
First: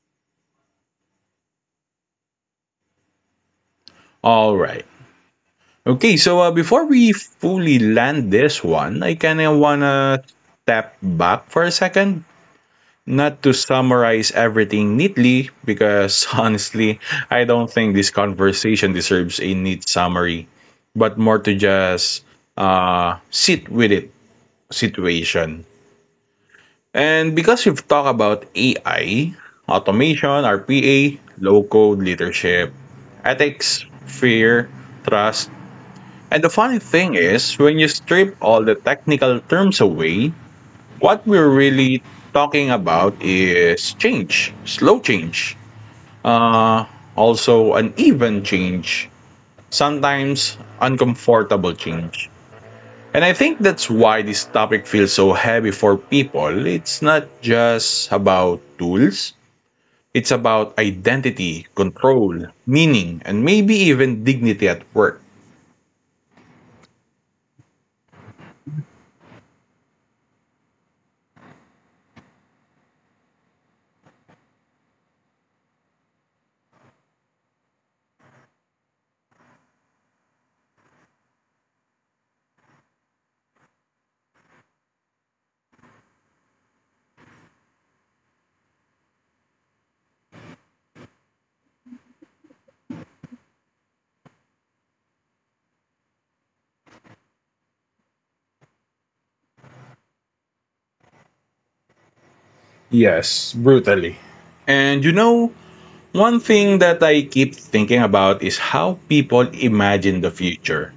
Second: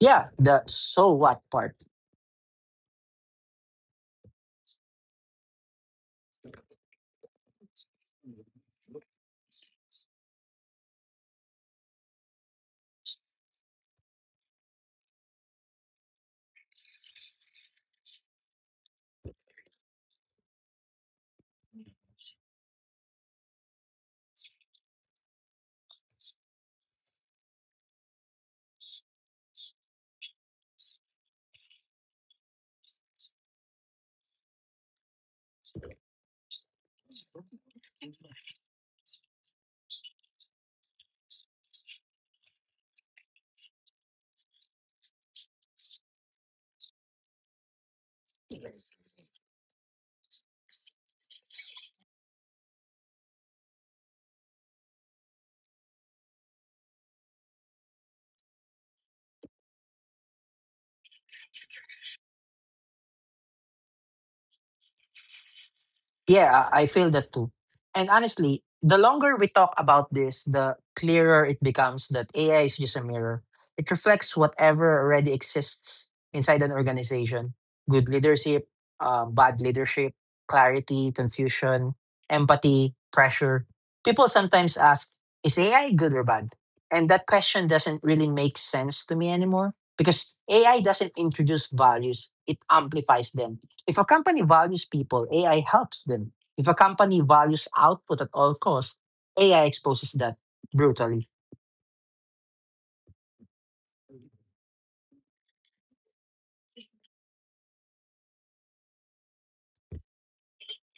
Speaker 2: Yeah, the so what part.
Speaker 1: All right. Okay, so uh, before we fully land this one, I kind of want to step back for a second. Not to summarize everything neatly, because honestly, I don't think this conversation deserves a neat summary, but more to just uh, sit with it situation. And because we've talked about A I, automation, R P A, low code leadership, ethics, fear, trust. And the funny thing is, when you strip all the technical terms away, what we're really talking about is change, slow change, uh, also uneven change, sometimes uncomfortable change. And I think that's why this topic feels so heavy for people. It's not just about tools, it's about identity, control, meaning, and maybe even dignity at work.
Speaker 2: Yeah, I feel that too. And honestly, the longer we talk about this, the clearer it becomes that A I is just a mirror. It reflects whatever already exists inside an organization: good leadership, uh, bad leadership, clarity, confusion, empathy, pressure. People sometimes ask, is A I good or bad? And that question doesn't really make sense to me anymore because A I doesn't introduce values, it amplifies them. If a company values people, A I helps them. If a company values output at all costs, A I exposes that brutally.
Speaker 1: Yes, brutally. And you know, One thing that I keep thinking about is how people imagine the future.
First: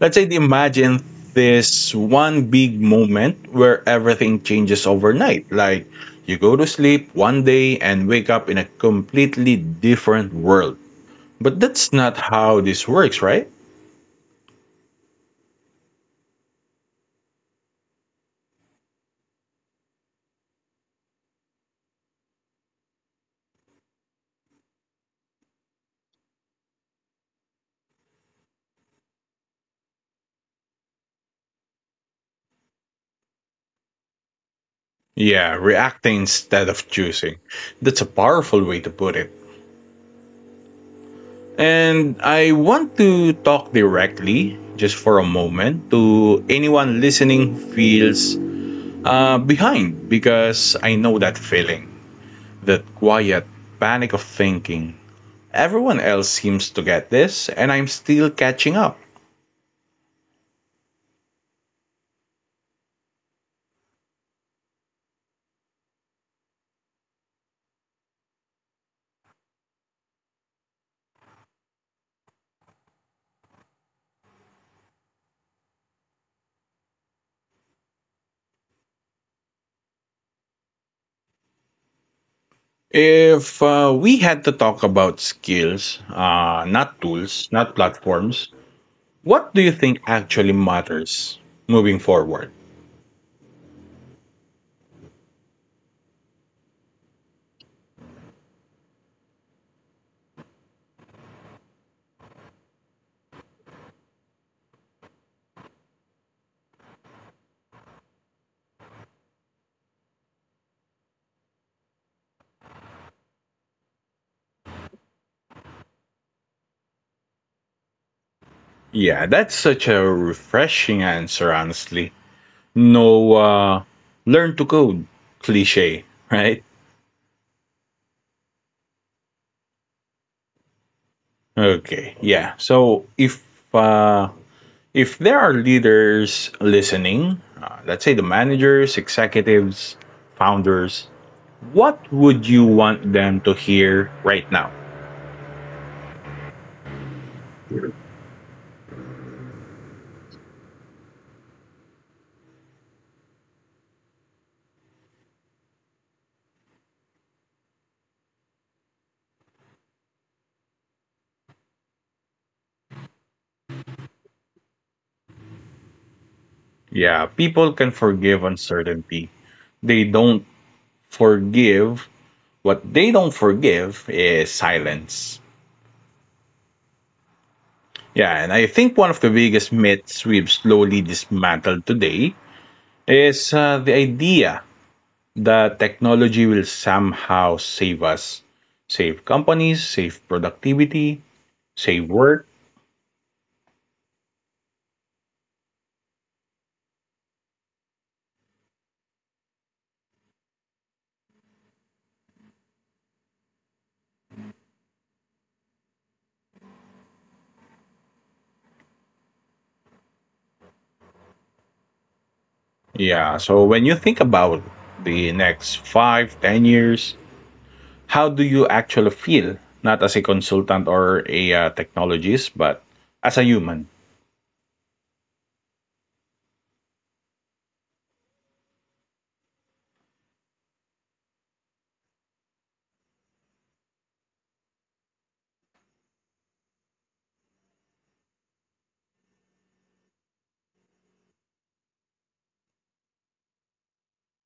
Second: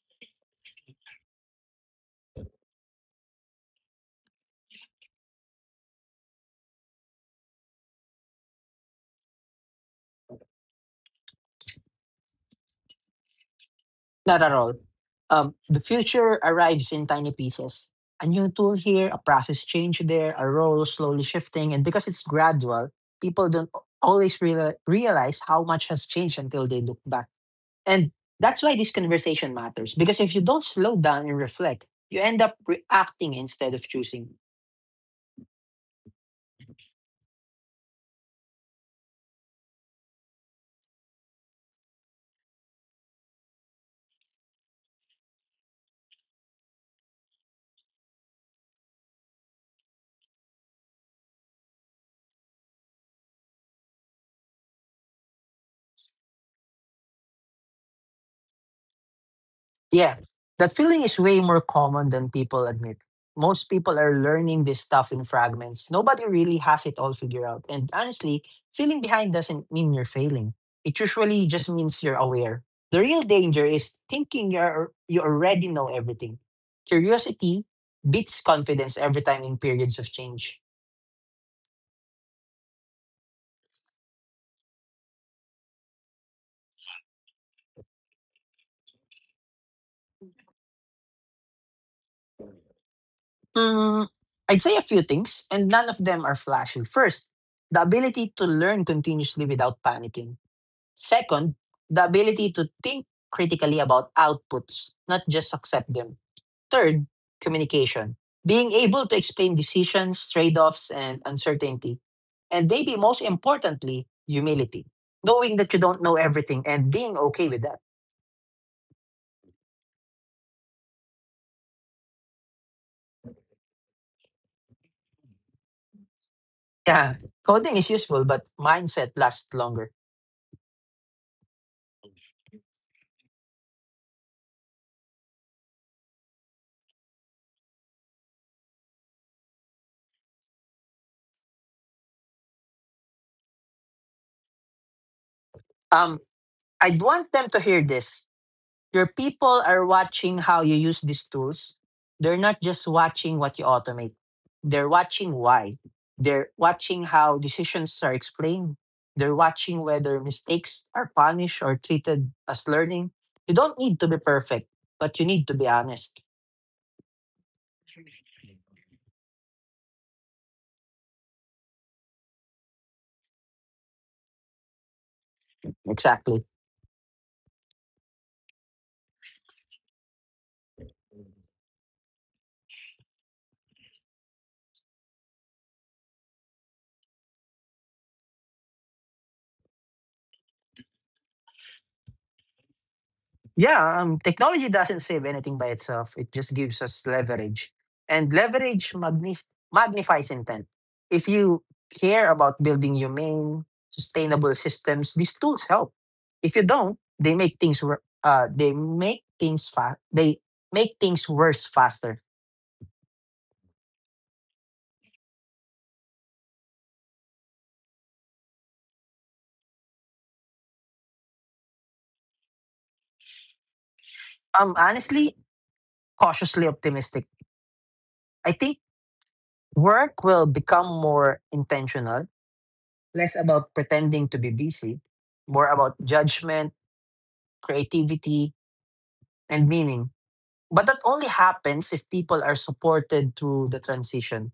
Speaker 1: Let's say they imagine this one big moment where everything changes overnight. Like you go to sleep one day and wake up in a completely different world. But that's not how this works, right?
Speaker 2: Not at all. Um, the future arrives in tiny pieces. A new tool here, a process change there, a role slowly shifting, and because it's gradual, people don't always real- realize how much has changed until they look back. And that's why this conversation matters because if you don't slow down and reflect, you end up reacting instead of choosing.
Speaker 1: Yeah, reacting instead of choosing. That's a powerful way to put it. And I want to talk directly, just for a moment, to anyone listening who feels uh, behind, because I know that feeling, that quiet panic of thinking. Everyone else seems to get this, and I'm still catching up.
Speaker 2: Yeah, that feeling is way more common than people admit. Most people are learning this stuff in fragments. Nobody really has it all figured out. And honestly, feeling behind doesn't mean you're failing. It usually just means you're aware. The real danger is thinking you're you already know everything. Curiosity beats confidence every time in periods of change.
Speaker 1: If uh, we had to talk about skills, uh, not tools, not platforms, what do you think actually matters moving forward?
Speaker 2: Mm, I'd say a few things, and none of them are flashy. First, the ability to learn continuously without panicking. Second, the ability to think critically about outputs, not just accept them. Third, communication, being able to explain decisions, trade offs, and uncertainty. And maybe most importantly, humility, knowing that you don't know everything and being okay with that.
Speaker 1: Yeah, that's such a refreshing answer, honestly. No uh, learn to code cliche, right?
Speaker 2: Yeah, coding is useful, but mindset lasts longer.
Speaker 1: Okay, yeah. So if uh, if there are leaders listening, uh, let's say the managers, executives, founders, what would you want them to hear right now?
Speaker 2: Um, I'd want them to hear this. Your people are watching how you use these tools. They're not just watching what you automate, they're watching why. They're watching how decisions are explained. They're watching whether mistakes are punished or treated as learning. You don't need to be perfect, but you need to be honest.
Speaker 1: Yeah, people can forgive uncertainty. They don't forgive. What they don't forgive is silence.
Speaker 2: Exactly.
Speaker 1: Yeah, and I think one of the biggest myths we've slowly dismantled today is uh, the idea that technology will somehow save us, save companies, save productivity, save work.
Speaker 2: Yeah, um, technology doesn't save anything by itself. It just gives us leverage. And leverage magnis- magnifies intent. If you care about building humane, sustainable systems, these tools help. If you don't, they make things wor- uh they make things fa- they make things worse faster.
Speaker 1: Yeah. So when you think about the next five, ten years, how do you actually feel? Not as a consultant or a uh, technologist, but as a human.
Speaker 2: I'm honestly cautiously optimistic. I think work will become more intentional, less about pretending to be busy, more about judgment, creativity, and meaning. But that only happens if people are supported through the transition.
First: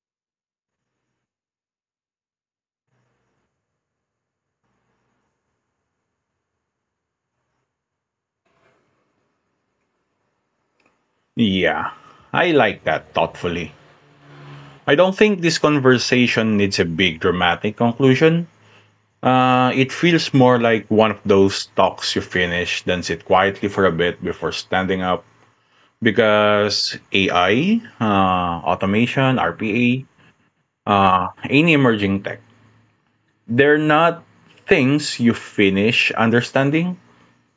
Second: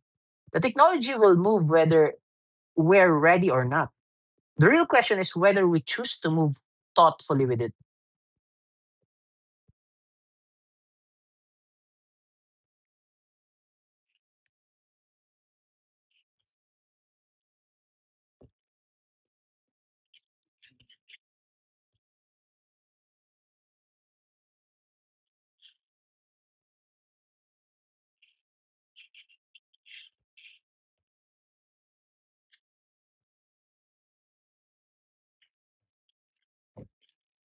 Speaker 2: The technology will move whether we're ready or not. The real question is whether we choose to move thoughtfully with it.
Speaker 1: Yeah, I like that thoughtfully. I don't think this conversation needs a big dramatic conclusion. Uh, it feels more like one of those talks you finish, then sit quietly for a bit before standing up. Because A I, uh, automation, R P A, any emerging tech, they're not things you finish understanding.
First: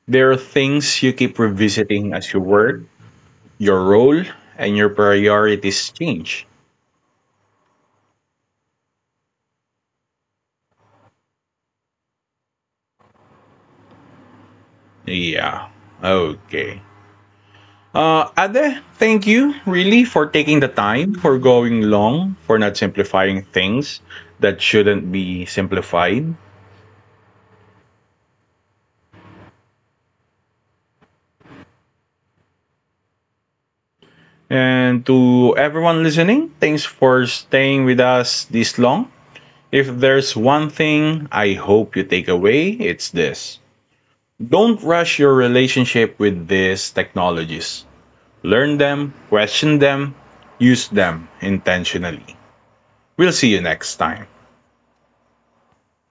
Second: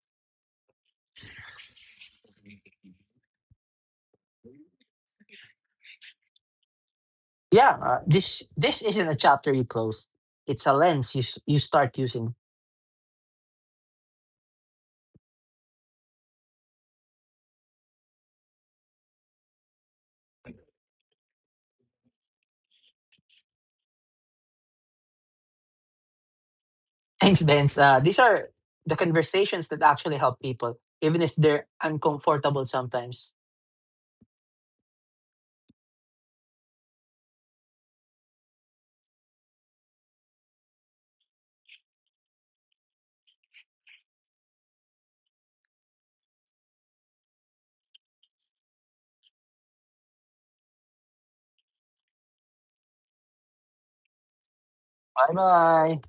Speaker 1: They're things you keep revisiting as you work, your role, and your priorities change.
Speaker 2: Yeah, uh, this this isn't a chapter you close. It's a lens you s- you start using.
Speaker 1: Yeah, okay. Uh, Ade, thank you really for taking the time, for going long, for not simplifying things that shouldn't be simplified.
Speaker 2: Thanks, Benz. Uh, these are the conversations that actually help people, even if they're uncomfortable sometimes.
Speaker 1: And to everyone listening, thanks for staying with us this long. If there's one thing I hope you take away, it's this. Don't rush your relationship with these technologies. Learn them, question them, use them intentionally. We'll see you next time.
Speaker 2: Bye bye.